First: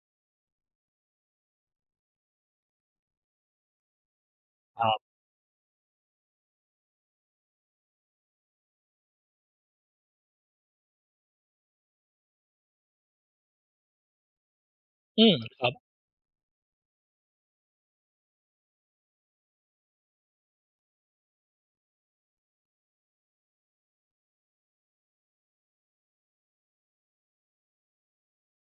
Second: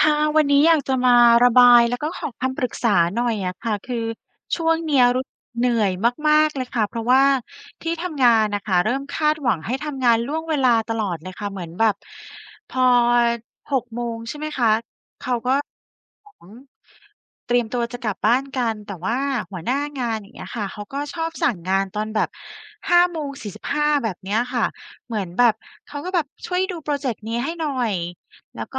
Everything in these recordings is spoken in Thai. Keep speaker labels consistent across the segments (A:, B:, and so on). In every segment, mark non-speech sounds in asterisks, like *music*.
A: ค่ะวันนี้อยากจะมาระบายแล้วก็ขอคำปรึกษาหน่อยอะค่ะคือช่วง
B: ครั
A: เนี้ย
B: บ
A: รู้สึกเหนื่อยมากๆเลยค่ะเพราะว่าที่ทำงานน่ะค่ะเริ่มคาดหวังให้ทำงานล่วงเวลาตลอดเลยค่ะเหมือนแบบพอ6โมงใช่ไหมคะ
B: อื
A: เขา
B: ม
A: ก็
B: ครับ
A: *unintelligible* เตรียมตัวจะกลับบ้านกันแต่ว่าหัวหน้างานอย่างเงี้ยค่ะเขาก็ชอบสั่งงานตอนแบบ5โมงสี่สิบห้าแบบเนี้ยค่ะเหมือนแบบเขาก็แบบช่วยดูพรอเจกต์นี้ให้หน่อย แล้วก็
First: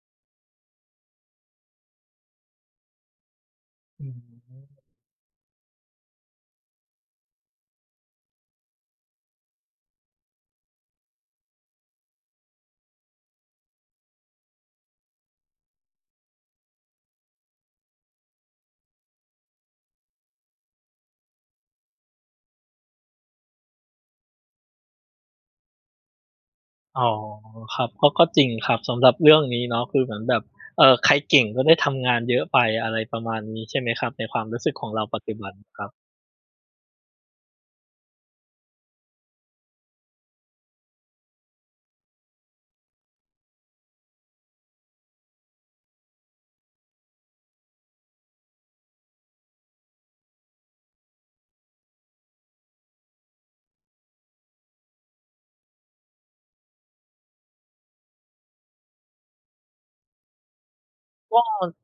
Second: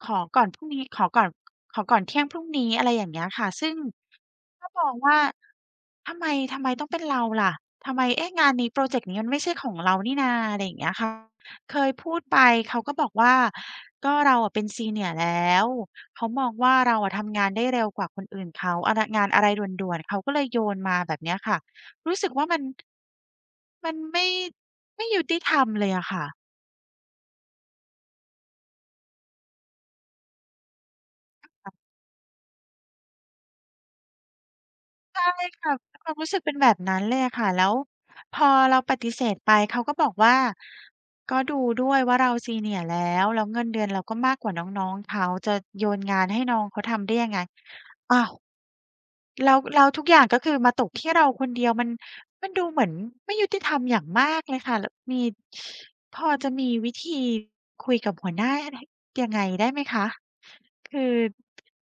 A: ขอก่อนพรุ่งนี้ขอก่อนขอก่อนเที่ยงพรุ่งนี้อะไรอย่างเงี้ยค่ะซึ่ง
B: อื
A: ก็ม
B: ม
A: องว่าทำไมทำไมต้องเป็นเราล่ะทำไมเอ๊ะงานนี้พรอเจกต์นี้มันไม่ใช่ของเรานี่นาอะไรอย่างเงี้ยค่ะเคยพูดไปเขาก็บอกว่าก็เราอะเป็น Senior แล้วเขามองว่าเราอะทำงานได้เร็วกว่าคนอื่นเขาอะไรงานอะไรด่วนๆเขาก็เลยโยนมาแบบเนี้ยค่ะรู้สึกว่ามันไม่ยุติธรรมเลยอะค่ะ
B: อ๋อครับก็จริงครับสำหรับเรื่องนี้เนาะคือเหมือนแบบใครเก่งก็ได้ทำงานเยอะไปอะไรประมาณนี้ใช่ไหมครับในความรู้สึกของเราปัจจุบัน
A: ค่ะ
B: ครับ
A: ความรู้สึกเป็นแบบนั้นเลยอะค่ะแล้วพอเราปฏิเสธไปเขาก็บอกว่าก็ดูด้วยว่าเรา Senior แล้วแล้วเงินเดือนเราก็มากกว่าน้องๆเขาจะโยนงานให้น้องเขาทำได้ยังไงอ้าวแล้วทุกอย่างก็คือมาตกที่เราคนเดียวมันดูเหมือนไม่ยุติธรรมอย่างมากเลยค่ะแล้วมีพอจะมีวิธีคุยกับหัวหน้าหยังไงได้ไหมคะคือ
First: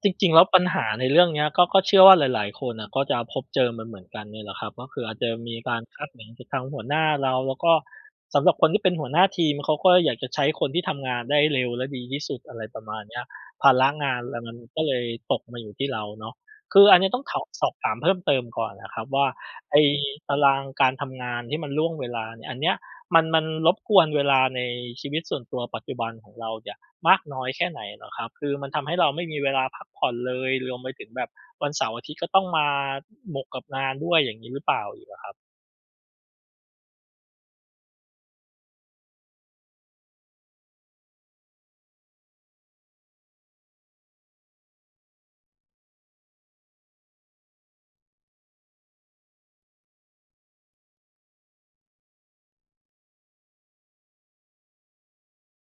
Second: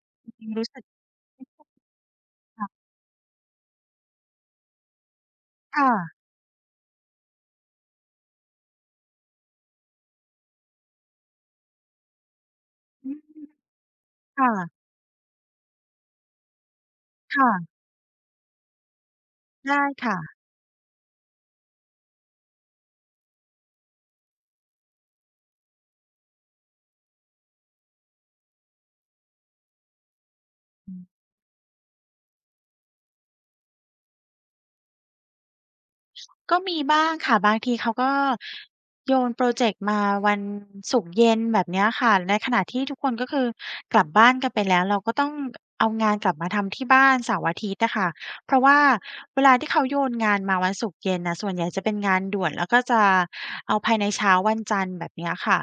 B: จริงๆแล้วปัญ
A: รู้สึก
B: หาในเรื่องเนี้ยก็เชื่อว่าหลายๆคน
A: ค่ะ
B: น่ะก็จะพบเจอมันเหมือนกันเนี่ยแหละครับก็คืออาจจะมีการ
A: ค่ะ
B: คาดหวังจากทางหัวหน้าเราแล้วก็สำหรับคนที่เป็นหัวหน้าทีมเขาก็อยากจะใช้คนที่ทำงานได้เร็วและดีที่สุดอะไรประมาณ
A: อื
B: เนี้ย
A: ม
B: ภาระงานอะไรมันก็
A: ค่ะ
B: เลยตกมาอยู่ที่เราเนาะคืออันนี้ต้องสอบ
A: ค่ะ
B: ถามเพิ่มเติมก่อนนะครับว่าไอ้
A: ได้ค่ะ
B: ตารางการทำงานที่มันล่วงเวลาเนี่ยอันเนี้ยมันรบกวนเวลาในชีวิตส่วนตัวปัจจุบันของเราเนี่ย มากน้อยแค่ไหนเหรอครับ คือมันทำให้เราไม่มีเวลาพักผ่อนเลยรวมไปถึง
A: อื
B: แบบวันเสาร์อาทิตย์ก็ต้องมาหมกกับงานด้วยอย่างงี้หรือเปล่าอีกอะครับ
A: ก็มีบ้างค่ะบางทีเขาก็โยนโพรเจกต์มาวันศุกร์เย็นแบบเนี้ยค่ะในขณะที่ทุกคนก็คือกลับบ้านกันไปแล้วเราก็ต้องเอางานกลับมาทำที่บ้านเสาร์อาทิตย์อะค่ะเพราะว่าเวลาที่เขาโยนงานมาวันศุกร์เย็นนะส่วนใหญ่จะเป็นงานด่วนแล้วก็จะเอาภายในเช้าวันจันทร์แบบเนี้ยค่ะ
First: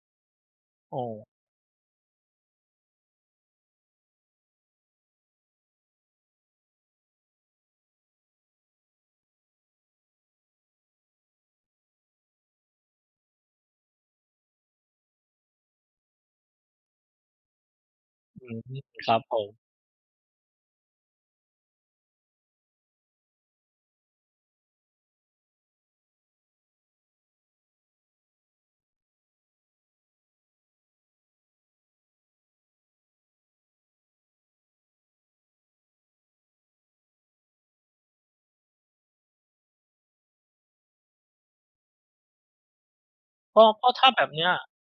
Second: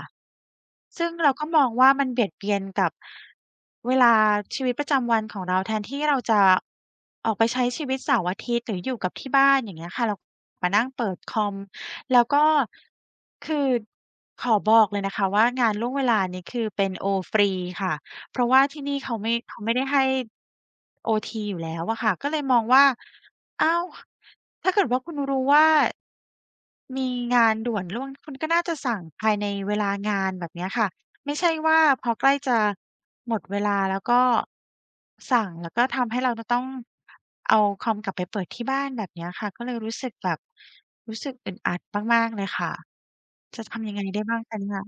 B: โอ้
A: ซึ่งเราก็มองว่ามันเบียดเบียนกับเวลาชีวิตประจำวันของเราแทนที่เราจะออกไปใช้ชีวิตเสาร์อาทิตย์หรืออยู่กับที่บ้านอย่างเงี้ยค่ะเรา มานั่งเปิดคอมแล้วก็คือขอบอกเลยนะคะว่างานล่วงเวลานี้คือเป็นโอฟรีค่ะเพ
B: อื
A: ราะ
B: ม
A: ว่าที่นี่
B: ครับผม
A: เขาไม่ได้ให้โอทีอยู่แล้วอะค่ะก็เลยมองว่าอ้าวถ้าเกิดว่าคุณรู้ว่ามีงานด่วนล่วงคุณก็น่าจะสั่งภายในเวลางานแบบเนี้ยค่ะ ไม่ใช่ว่าพอใกล้จะหมดเวลาแล้วก็สั่งแล้วก็ทำให้เราจะต้องเอาคอมกลับไปเปิดที่บ้านแบบเนี้ยค่ะก็เลยรู้สึกแบบรู้สึกอึดอัดมากๆเลยค่ะจะ
B: ก็
A: ทำ
B: ก็
A: ยังไง
B: ถ้าแบ
A: ได้
B: บ
A: บ้าง
B: เนี้ย
A: คะเนี่ย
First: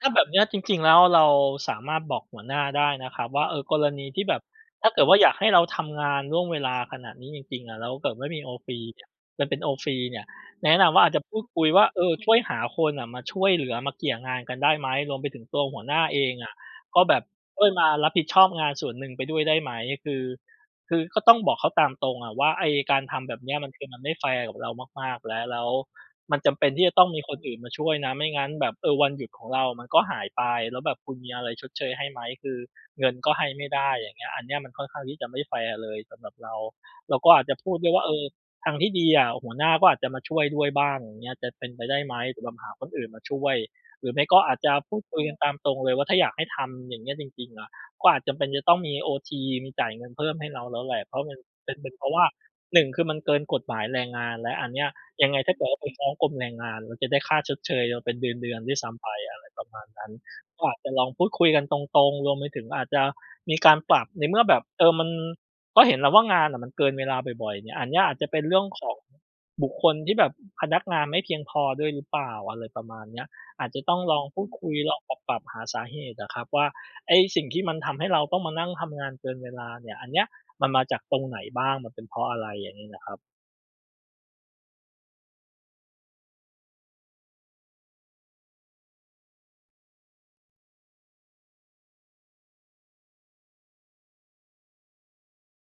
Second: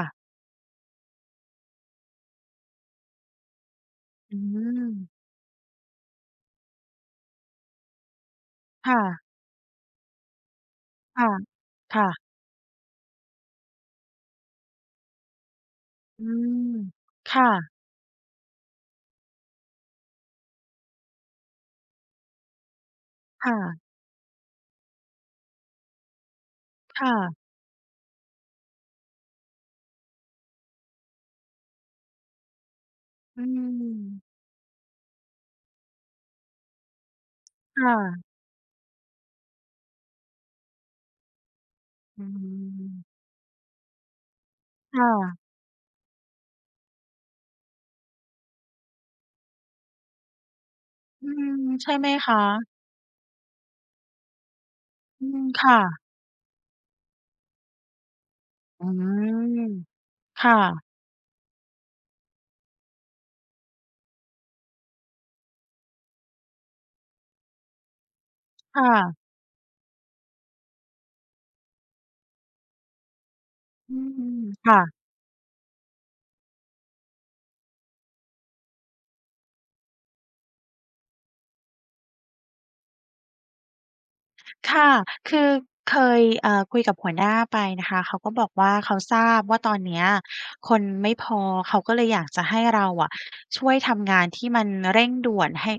B: ถ้าแบบเนี้ยจริงๆแล้วเราสามารถบอกหัวหน้าได้นะครับว่าเออกรณีที่แบ
A: อื
B: บถ้า
A: ม
B: เกิดว่าอยากให้เราทำงานล่วงเวลาขนาดนี้จริงๆอะแล้วเกิดไม่มีโอฟี
A: ค่ะ
B: เนี่ยมันเป็นโอฟีเนี่ยแนะนำว่าอาจจะ
A: ค่ะ
B: พูดคุยว่าเออ
A: ค่ะ
B: ช่วยหาคนน่ะมาช่วยเหลือมาเกี่ยงานกันได้ไหมรวมไปถึงตัวหัวหน้าเอ
A: อื
B: งอะ
A: ม
B: ก็แบบ
A: ค่ะ
B: ช่วยมารับผิดชอบงานส่วนหนึ่งไปด้วยได้ไหมคือคือก็ต้องบอกเขาตามตรงอะว่าไอ้การทำแบบเนี้ยมันคือ
A: ค่ะ
B: มันไม่แฟร์กับเรามากๆแล้วแล้ว มันจำเป็นที่จะต้องมีคน
A: ค่ะ
B: อื่นมาช่วยนะไม่งั้นแบบเออวันหยุดของเรามันก็หายไปแล้วแบบคุณมีอะไรชดเชยให้ไหมคือเงินก็
A: อื
B: ให้ไม่ได้อย่างเงี้ย
A: ม
B: อันเนี้ยมันค่อนข้างที่จะไม่แฟร์เลยสำหรับเราเราก็อาจจะพูดด้วยว่าเออ
A: ค่ะ
B: ทางที่ดีอะหัวหน้าก็อาจจะมาช่วยด้วยบ้างอย่างเงี้ยจะเป็นไปได้ไหม
A: อื
B: หรือแบบหาคนอื่น
A: ม
B: มาช่วยหรือไม่ก็อาจจะพู
A: ค
B: ดคุยกัน
A: ่ะ
B: ตามตรงเลยว่าถ้าอยากให้ทำอย่างเงี้ยจริงๆอะก็อาจจำเป็นจะต้องมีโอทีมีจ่ายเงินเพิ่มให้เราแล้วแหละเพราะ
A: อื
B: มัน
A: ม
B: เป็นเป็
A: ใช่
B: นเพ
A: ไหม
B: ราะว่า
A: คะ
B: หนึ่งคือมันเกินกฎหมายแรงงานแล้วอันเนี้ย
A: อื
B: ยังไง
A: ม
B: ถ้าเกิด
A: ค่ะ
B: ว่าไปฟ้องกรมแรงงานมันจะได้ค่าชดเชยเราเป็นเดือนๆด้วย
A: อื
B: ซ้ำไปอะไรประ
A: ม
B: มาณนั้น
A: ค
B: ก็อาจจะ
A: ่ะ
B: ลองพูดคุยกันตรงๆรวมไปถึงอาจจะมีการปรับในเมื่อแบบเออมันก็เห็นแล้วว่างานน่ะมันเกินเวลาบ่อยๆเนี่ยอันเนี้ยอาจจะเป็นเรื่อง
A: ค
B: ของ
A: ่ะ
B: บุคคลที่แบบพนักงานไม่เพียงพอด้วยหรือเปล่าอะไรประมาณเนี้ยอาจจะต้
A: อื
B: องลอง
A: ม
B: พูดคุย
A: ค่ะ
B: ลองปรับๆหาสาเหตุอะครับว่าไอ้สิ่งที่มันทำให้เราต้องมานั่งทำงานเกินเวลาเนี่ยอันเนี้ยมันมาจากตรงไหนบ้างมันเป็นเพราะอะไรอย่างงี้น่ะครับ
A: ค่ะคือเคยคุยกับหัวหน้าไปนะคะเขาก็บอกว่าเขาทราบว่าตอนเนี้ยคนไม่พอเขาก็เลยอยากจะให้เราอะช่วยทำงานที่มันเร่งด่วนให้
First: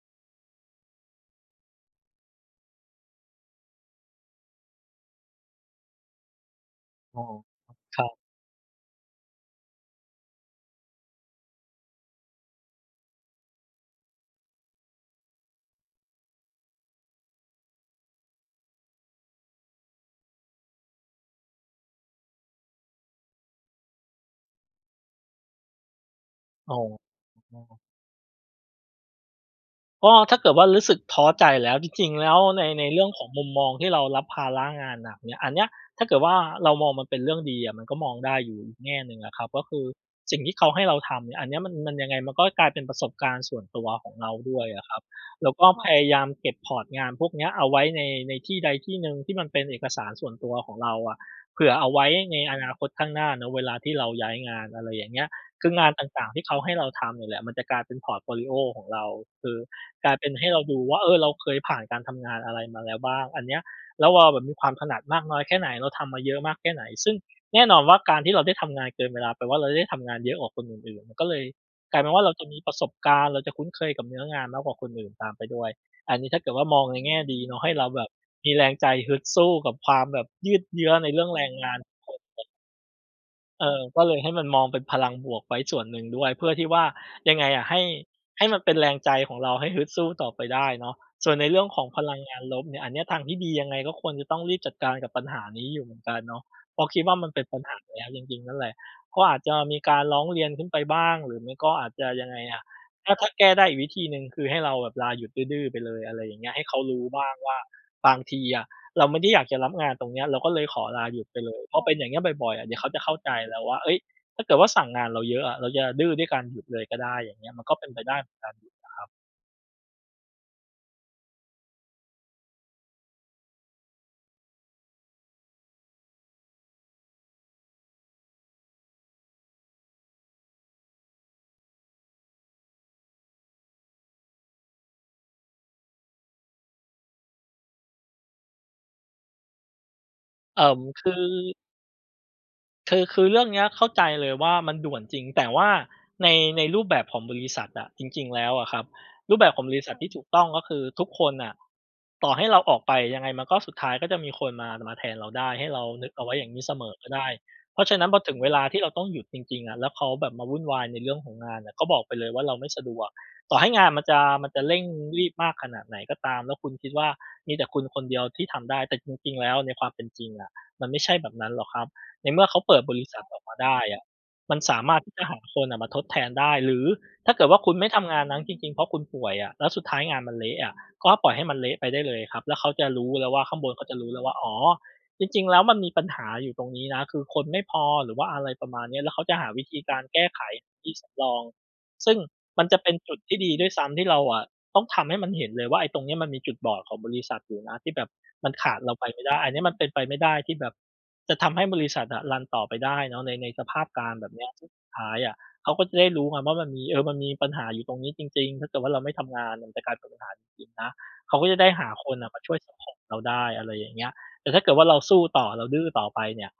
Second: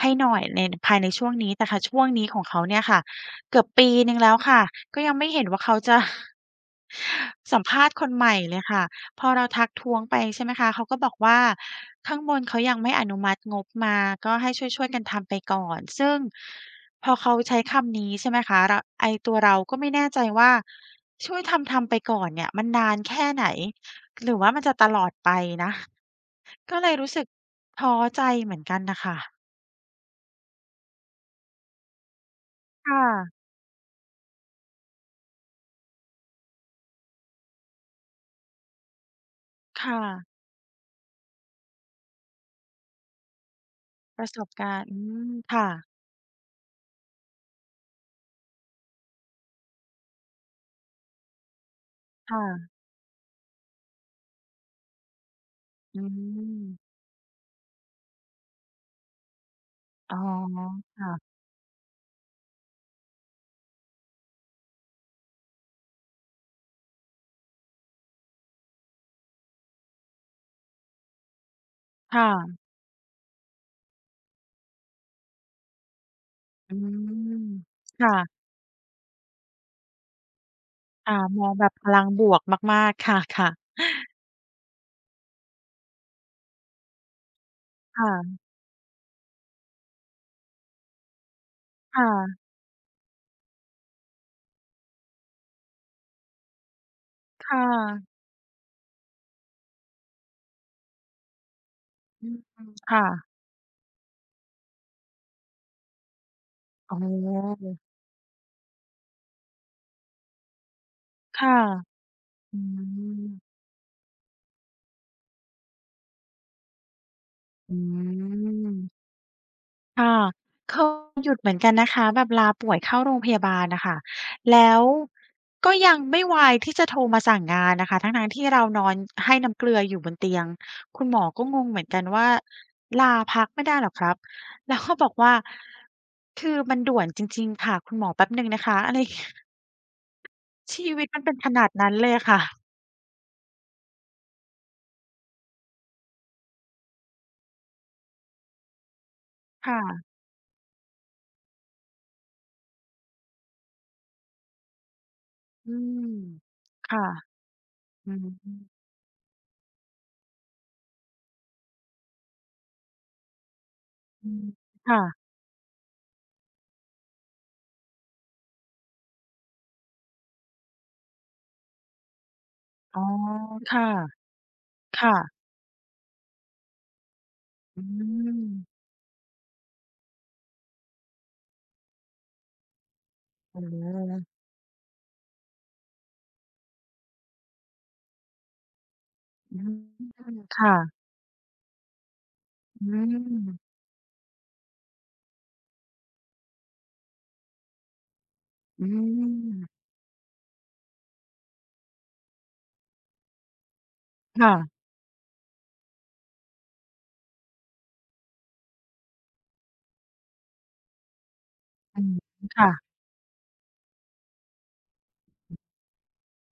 A: ให้หน่อยในภายในช่วงนี้ แต่ค่ะช่วงนี้ของเขาเนี่ยค่ะเกือบปีหนึ่งแล้วค่ะก็ยังไม่เห็นว่าเขาจะ
B: อ๋อ
A: สัมภาษณ์
B: ค
A: ค
B: รั
A: น
B: บ
A: ใหม่เลยค่ะพอเราทักท้วงไปใช่ไหมคะเขาก็บอกว่าข้างบนเขายังไม่อนุมัติงบมาก็ให้ช่วยๆกันทำไปก่อนซึ่งพอเขาใช้คำนี้ใช่ไหมคะรไอ้ตัวเราก็ไม่แน่ใจว่าช่วยทำๆไปก่อนเนี่ยมันนานแค่ไหนหรือว่ามันจะตลอดไปนะ
B: อ๋
A: ก็
B: อ
A: เลยรู้สึก
B: อ๋อ
A: ท้อใจเหมือนกันน่ะค่ะ
B: ก็ถ้าเกิดว่ารู้สึกท้อใจแล้วจริงๆแล้วในในเรื่
A: ค่ะ
B: องของมุมมองที่เรารับภาระงานหนักเนี่ยอันเนี้ยถ้าเกิดว่าเรามองมันเป็นเรื่องดีอะมันก็มองได้อยู่อีกแง่หนึ่งอะครับก็คือ
A: ค่ะ
B: สิ่งที่เขาให้เราทำเนี่ยอันเนี้ยมันยังไงมันก็กลายเป็นประสบการณ์ส่วนตัวของ
A: ป
B: เรา
A: ระสบ
B: ด้วย
A: การ
B: อะ
A: ณ์
B: ค
A: อื
B: รับ
A: ม
B: แล้ว
A: ค่ะ
B: ก็่พยายามเก็บพอร์ตงานพวกเนี้ยเอาไว้ในในที่ใดที่หนึ่งที่มันเป็นเอกสารส่วนตัวของเราอะเผื่อเอาไว้ในอนา
A: ค่ะ
B: คตข้างหน้าเนาะเวลาที่เราย้ายงานอะไรอย่างเงี้ยคืองาน
A: อื
B: ต่างๆที่เขาให้เรา
A: ม
B: ทำเนี่ยแหละมันจะกลายเป็นพอร์ตโฟลิโอของเราคือ กลา
A: อ๋
B: ย
A: อ
B: เป็นให้เราดูว่าเออเรา
A: ค่ะ
B: เคยผ่านการทำงานอะไรมาแล้วบ้างอันเนี้ยแล้วเราแบบมีความถนัดมากน้อยแค่ไหนเราทำมาเยอะมากแค่ไหนซึ่งแน่นอนว่าการที่เราได้ทำงานเกินเวลาแปลว่าเราได้ทำงานเยอะกว่าคนอื่นๆมันก็เลยกลายเป็น
A: ค
B: ว่าเราจะมี
A: ่ะ
B: ประสบการณ์เราจะคุ้นเคยกับเนื้องานมากกว่าคนอื่นตามไปด้วยอันนี้ถ้าเกิดว่า
A: อื
B: มองในแง่ดี
A: ม
B: เนาะให้เราแบบ
A: ค่ะ
B: มีแรงใจฮึดสู้กับความแบบยืดเยื้อใน
A: ค่ะ
B: เรื่องแร
A: มอ
B: ง
A: งแบ
B: งา
A: บ
B: น
A: พลังบวกมากๆ ค่ะ ค่ะ
B: เออก็เลยให้มันมองเป็นพลังบวกไว้ส่วนหนึ่งด้วยเพื่อที่ว่ายังไงอะให้มันเป็นแรงใจของเราให้ฮึดสู้ต่อไปได้เนาะส่วนในเรื่องของพลังงาน
A: ค่ะ
B: ลบเนี่ยอันเนี้ยทางที่ดียังไงก็ควรจะต้องรีบจัดการกับปัญหานี้อยู่เหมือนกันเนาะเพราะคิดว่ามันเป็นปั
A: ค่ะ
B: ญหาแล้ว
A: ค่ะ
B: จริงๆนั่นแหละก็อาจจะมีการร้องเรียนขึ้นไปบ้างหรือไม่ก็อาจจะยั
A: อื
B: งไง
A: ม
B: อะ
A: ค่ะ
B: ถ้าแก้ได้อีกวิธีหนึ่งคือให้เราแบบลาหยุดดื้อๆไปเลยอะไรอย่างเงี้ยให้เขา
A: อ๋
B: รู้บ้างว่า
A: อ
B: บางทีอะ เราไม่ได้อยากจะรับงานตรงเนี้ยเราก็เลยขอลาหยุดไป
A: ค
B: เลยพอเป็
A: ่ะ
B: นอย่างเงี้ยบ่อยๆ
A: อื
B: อะเดี๋ยวเขาจะเข้าใจ
A: ม
B: แล้วว่าเฮ้ยถ้าเกิดว่าสั่งงานเราเยอะอะเราจะดื้อด้วยการหยุดเลยก็ได้อย่างเงี้ยมัน
A: อื
B: ก็เป็นไปได้เหมือนกัน
A: ม ค่ะเคยหยุดเหมือนกันนะคะแบบลาป่วยเข้าโรงพยาบาลน่ะค่ะแล้วก็ยังไม่ไวายที่จะโทรมาสั่งงานนะคะทั้งๆที่เรานอนให้น้ำเกลืออยู่บนเตียงคุณหมอก็งงเหมือนกันว่าลาพักไม่ได้เหรอครับเราก็บอกว่าคือมันด่วนจริงๆค่ะคุณหมอแป๊บหนึ่งนะคะอะไรเงี้ยชีวิต
B: คือ
A: มันเป็นขนาดนั้นเลยอะค่ะ
B: คือเรื่องเนี้ยเข้าใจเลยว่ามันด่วนจริงแต่ว่าในในรูปแบบของบริษัทอะจริงๆแล้วอะครับรูปแบบของบริษัทที่
A: ค่ะ
B: ถูกต้องก็คือทุกคนน่ะต่อให้เราออกไปยังไงมันก็สุดท้ายก็จะมีคนมาแทนเราได้ให้
A: อื
B: เรานึ
A: ม
B: กเอาไว้อย่างนี้เสมอ
A: ค่ะ
B: ก็ได้เพราะฉะนั้น
A: อื
B: พอถึงเวลาที่
A: ม
B: เราต้องหยุดจริงๆอะแล้วเขาแบบมาวุ่นวายในเรื่องของงานอะก็บอกไปเลยว่าเราไม่สะดวกต่อให้งานมันจะ
A: อืม
B: มันจะเร่ง
A: ค่ะ
B: รีบมากขนาดไหนก็ตามแล้วคุณคิดว่ามีแต่คุณคนเดียวที่ทำได้แต่จริงๆแล้วในความเป็นจริงอะมันไม่ใช่แบบนั้นหรอกครับ ในเมื่อเขาเปิดบ
A: อ๋อ
B: ริษัทออกมา
A: ค
B: ได้อะ
A: ่ะ
B: มันสามารถที่
A: ค่ะ
B: จะหาคนอะมาทดแทนได้หรือถ้าเกิดว่าคุณ
A: อื
B: ไม่ทำงานนั้นจริงๆเพ
A: ม
B: ราะคุณป่วยอะแล้วสุดท้ายงานมันเละอะก็ปล่อยให้มันเละไปได้เลยครับแล้วเขาจะรู้แล้วว่าข้าง
A: โอ้
B: บ
A: โ
B: นเขาจะรู้แล้วว่า
A: ฮ
B: อ๋อจริงๆแล้วมันมีปัญหาอยู่ตรงนี้นะคือคนไม่พอหรือว่าอะไรประมาณเนี้ยแล้วเขาจะหา
A: อื
B: วิธีการแก้
A: ม
B: ไข
A: ค่ะ
B: ที่สำรองซึ่งมันจะ
A: อื
B: เป็นจุดที่ดีด้วย
A: ม
B: ซ้ำที่เราอะ ต้องทำให้มันเห็นเลยว่าไอ้ตรงเนี้ยมันมีจุดบอดของบริษัทอยู่นะที่แบบมันขาด
A: อื
B: เราไปไม่ได้อันเนี้ยมัน
A: ม
B: เป็นไปไม่ได้ที่แบบจะทำให้บริษัทอะรันต่อไปได้เนาะในสภาพการณ์แบบเนี้ย
A: ค่ะ
B: ซึ่งสุดท้ายอะเขาก็จะได้รู้ไงว่ามันมีมันมีปัญหาอยู่ตรงนี้จริงๆถ้าเกิดว่าเราไม่ทำงานมันจะกลายเป็นปัญหาจริงๆนะเขาก็จะได้หา
A: อื
B: ค
A: ม
B: นน่ะมาช่วยซัปพอร์
A: ค่ะ
B: ตเราได้อะไรอย่างเงี้ยแต่ถ้าเกิดว่าเราสู้ต่อเราดื้อต่อไปเนี่ย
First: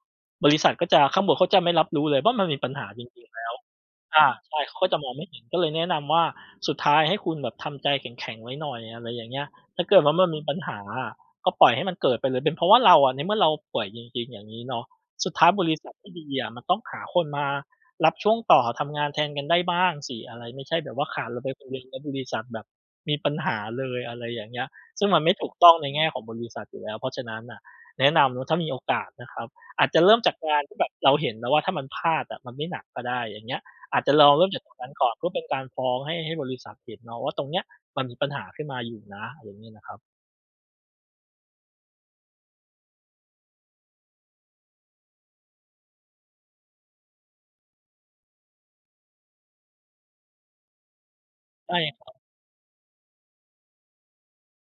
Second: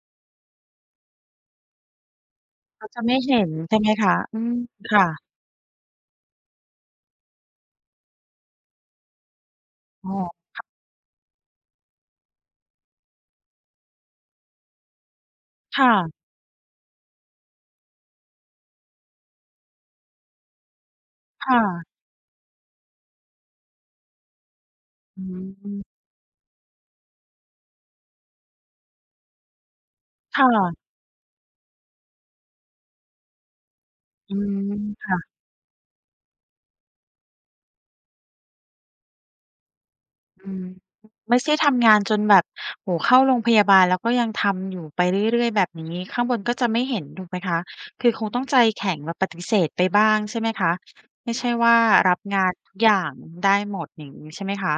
B: บริษัทก็จะข้างบนเขาจะไม่รับรู้เลยว่ามันมีปัญหา
A: เรา
B: จ
A: จะไม่
B: ริงๆ
A: เห็
B: แล้
A: น
B: ว
A: ใช่ไหมคะ
B: อา
A: อืม
B: ใช่เขาก็จะม
A: ค่ะ
B: องไม่เห็นก็เลยแนะนำว่า สุดท้ายให้คุณแบบทำใจแข็งๆไว้หน่อยอะไรอย่างเงี้ยถ้าเกิด
A: อ๋
B: ว่า
A: อ
B: มันมีปัญหาอะก็ปล่อยให้มันเกิดไปเลยเป็นเพราะว่าเราอะในเมื่อเราป่วยจริงๆอย่างงี้เนาะสุดท้ายบริษัทที่
A: ค่ะ
B: ดีอะมันต้องหาคนมารับช่วงต่อทำงานแทนกันได้บ้างสิอะไรไม่ใช่แบบว่าขาดเราไปคนเดียว
A: ค่ะ
B: แล้วบริษัทแบบมีปัญหาเลยอะไรอย่างเงี้ยซึ่งมัน
A: อื
B: ไม่ถูกต้องใน
A: ม
B: แง่ของบริษัทอยู่แล้วเพราะฉะนั้นน่ะแนะนำเนาะถ้ามีโอกาสนะครับอาจจะเริ่มจาก
A: ค่ะ
B: งานที่แบบเราเห็นแล้วว่าถ้ามันพลาดอะมันไม่หนักก็ได้อย่างเงี้ย อาจจะลอ
A: อื
B: งเริ่ม
A: ม
B: จากตรงนั้นก่อนเพื่อ
A: ค่ะ
B: เป็นการฟ้องให้บริษัทเห็นเนาะว่าตรงเนี้ยมันมีปัญหาขึ้นมาอยู่นะอะไรอย่างงี้นะครับ
A: อืมไม่ใช่ทำงานจนแบบโอ้โฮเข้าโรงพยาบาลแล้วก็ยังทำอยู่ไปเรื่อยๆแบบนี้ข้างบนก็จะไม่เห็นถูกไหมคะคือคงต้องใจแข็งแบบปฏิเสธไปบ้างใช่ไหมคะไม่ใช่ว่า
B: ใช่
A: รับงานทุกอย่างได้หมดอย่างงี้ใช่ไหมคะ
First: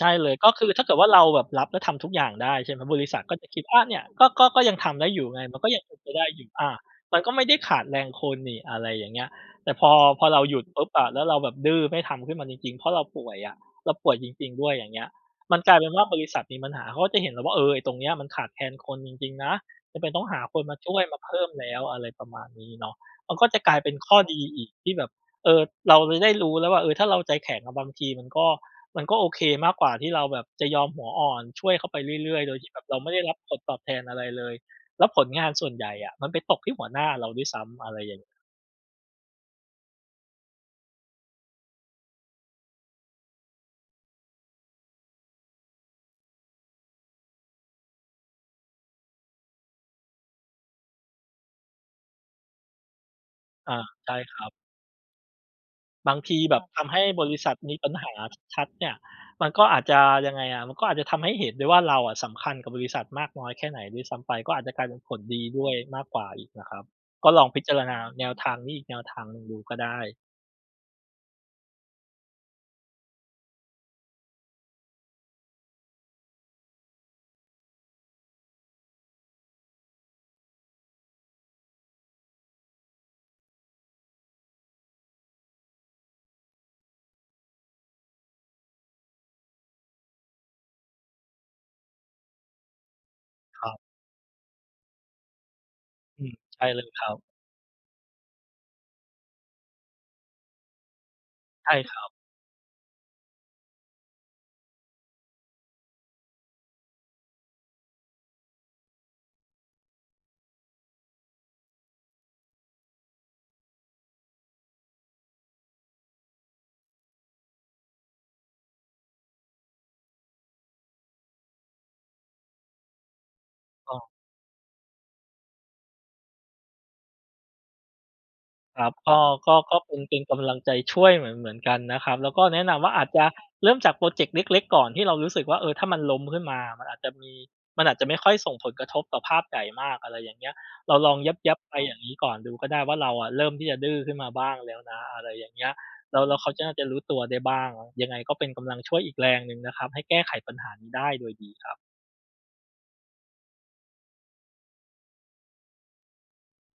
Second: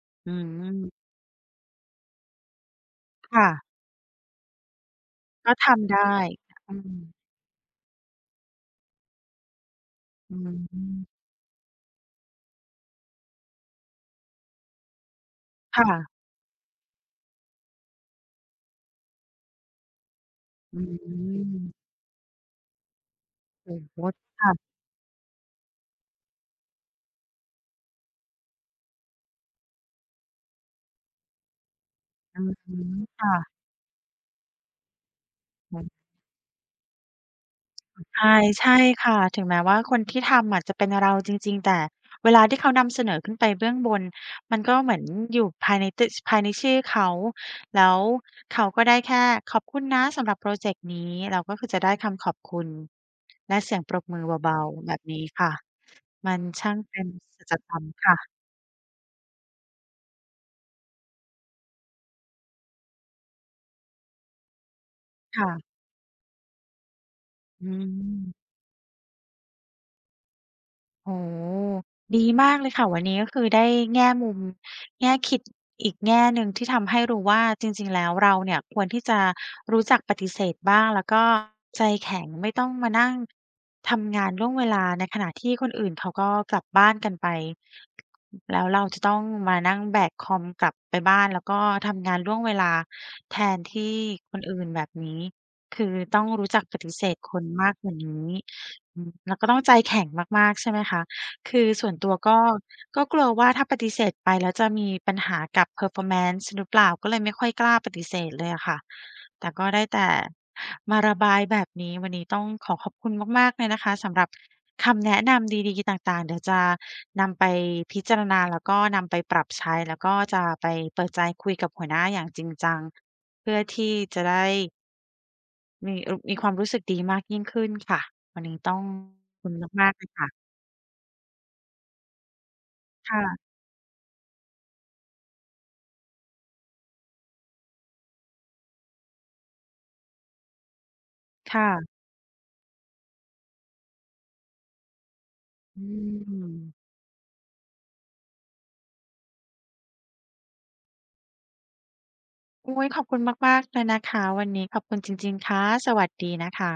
B: ใช่เล
A: อื
B: ยก็คือถ้าเกิดว่า
A: ม
B: เราแบบรับแล้วทำทุกอย่างได้ใช่ไหมบริษัทก็จะ
A: ค่ะ
B: คิดอาเนี่ยก็ยังทำได้อยู่ไง
A: ก็
B: มันก็ยัง
A: ทำ
B: เป็นไป
A: ได้
B: ได้อยู่อา
A: อืม
B: มันก็ไม่ได้ขาดแรงคนนี่อะไรอย่างเงี้ยแต่พอ
A: อื
B: เราหยุดปุ๊บอะแล้ว
A: ม
B: เราแบบดื้อไม่ทำขึ้นมาจริงๆเพราะเราป่วยอะเราป่วยจริงๆด้วยอย่างเงี้ยมันกลายเป็นว่าบ
A: ค่ะ
B: ริษัทมีปัญหาเขาก็จะเห็นแล้วว่าเออไอ้ตรงเนี้ยมันขาดแคลนคนจริงๆนะจำเป็นต้องหาคนมา
A: อื
B: ช่วยมาเพิ่มแล้ว
A: ม
B: อะไรประมาณนี้เนาะมันก็จะกลา
A: โอ้
B: ยเป็น
A: โฮ
B: ข้อดีอีก
A: ค่ะ
B: ที่แบบเออเราจะได้รู้แล้วว่าเออถ้าเราใจแข็งอะบางทีมันก็ โอเคมากกว่าที่เราแบบจะยอมหัวอ่อนช่วยเขาไปเรื่
A: อื
B: อย
A: อ
B: ๆโดยที่
A: ฮึ
B: แบบเราไม่ได้รับผ
A: ค่ะ
B: ลตอบแทนอะไรเลยแล้วผลงานส่วน
A: อื
B: ใหญ่
A: ม
B: อะมันไปตกที่หัวหน้าเราด้วยซ้ำอะไรอย่าง
A: ใช่ ใช่ค่ะ ถึงแม้ว่าคนที่ทำอะจะเป็นเราจริงๆ แต่เวลาที่เขานำเสนอขึ้นไปเบื้องบน มันก็เหมือนอยู่ภายในตึภายในชื่อเขาแล้วเขาก็ได้แค่ขอบคุณนะสำหรับพรอเจกต์นี้เราก็คือจะได้คำขอบคุณและเสี
B: อา
A: ยงปรบ
B: ใช่
A: มือ
B: ครับ
A: เบาๆแบบนี้ค่ะ
B: บาง
A: มั
B: ที
A: น
B: แบคบรับ
A: ช่าง
B: ทำ
A: เป็
B: ให้
A: น
B: บริ
A: สั
B: ษั
A: จ
B: ท
A: ธ
B: มี
A: รรม
B: ปัญหา
A: ค่ะ
B: ชัดๆเนี่ยมันก็อาจจะยังไงอะมันก็อาจจะทำให้เห็นได้ว่าเราอะสำคัญกับบริษัทมากน้อยแค่ไหนด้วยซ้ำไปก็อาจจะกลายเป็นผลดีด้วย
A: ค่ะ
B: มากกว่าอีกนะครับก็ลองพิ
A: อื
B: จารณาแนว
A: ม
B: ทางนี้อีกแนวทางหนึ่งดูก็ได้
A: โอ้ดีมากเลยค่ะวันนี้ก็คือได้แง่มุมแง่คิดอีกแง่หนึ่งที่ทำให้รู้ว่าจริงๆแล้วเราเนี่ยควรที่จะรู้จักปฏิเสธบ้างแล้วก็ใจแข็งไม่ต้องมานั่งทำงานล่วงเวลาในขณะที่คนอื่นเขาก็กลับบ้านกันไปแล้วเราจะต้องมานั่งแบกคอมกลับไปบ้านแล้วก็ทำงานล่วงเวลาแทน
B: ครั
A: ที่
B: บ
A: คนอื่นแบบนี้ คือต้
B: อื
A: อง
B: ม
A: รู้จั
B: ใช่
A: กป
B: เลย
A: ฏิ
B: ค
A: เส
B: รับ
A: ธคนมากกว่านี้อืมแล้วก็ต้องใจแข็งมากๆใช่ไหมคะคือ
B: ใช่
A: ส่
B: ค
A: วน
B: รั
A: ตั
B: บ
A: วก็กลัวว่าถ้าปฏิเสธไปแล้วจะมีปัญหากับ performance หรือเปล่าก็เลยไม่ค่อยกล้าปฏิเสธเลยอะค่ะแต่ก็ได้แต่มาระบายแบบนี้วันนี้ต้องขอขอบคุณมากๆเลยนะคะสำหรับคำแนะนำดีๆต่างๆเดี๋ยวจะนำไปพิจารณาแล้วก็นำไปปรับใช้แล้วก็จะไปเปิดใจคุยกับหัวหน้าอย่างจริงจังเพื่อที่
B: ก็
A: จะได้ มีความรู้สึกดีมากยิ่งขึ้นค่ะวันนี้ต้อ
B: ค
A: ง
B: รับก็
A: ขอบคุ
B: ก็
A: ณ
B: ก็
A: มาก
B: เป็
A: ๆ
B: น
A: เลย
B: เป็นกำ
A: ค่ะ
B: ลังใจช่วยเหมือนกันนะครับแล้วก็แนะนำว่าอาจจะ
A: ค่ะ
B: เริ่มจากพรอเจกต์เล็กๆก่อนที่เรารู้สึกว่าเออถ้ามันล้มขึ้นมามันอาจจะไม่ค่อยส่งผลกระทบต่อภาพใหญ่มากอะไรอย่างเงี้ยเราลองยับๆไปอย่า
A: ค่ะ
B: งงี้ก่อนดูก็ได้ว่าเราอะเริ่มที่จะดื้อขึ้นมาบ้างแล้วนะอะไรอย่างเงี้ย
A: อื
B: แล้วเขาจะน่าจะ
A: ม
B: รู้ตัวได้บ้างยังไงก็เป็นกำลังช่วยอีกแรงหนึ่งนะครับให้แก้ไขปัญหานี้ได้โดยดีครับ
A: อุ๊ยขอบคุณมากๆเลยนะคะวันนี้ขอบคุณจริงๆค่ะสวัสดีนะคะ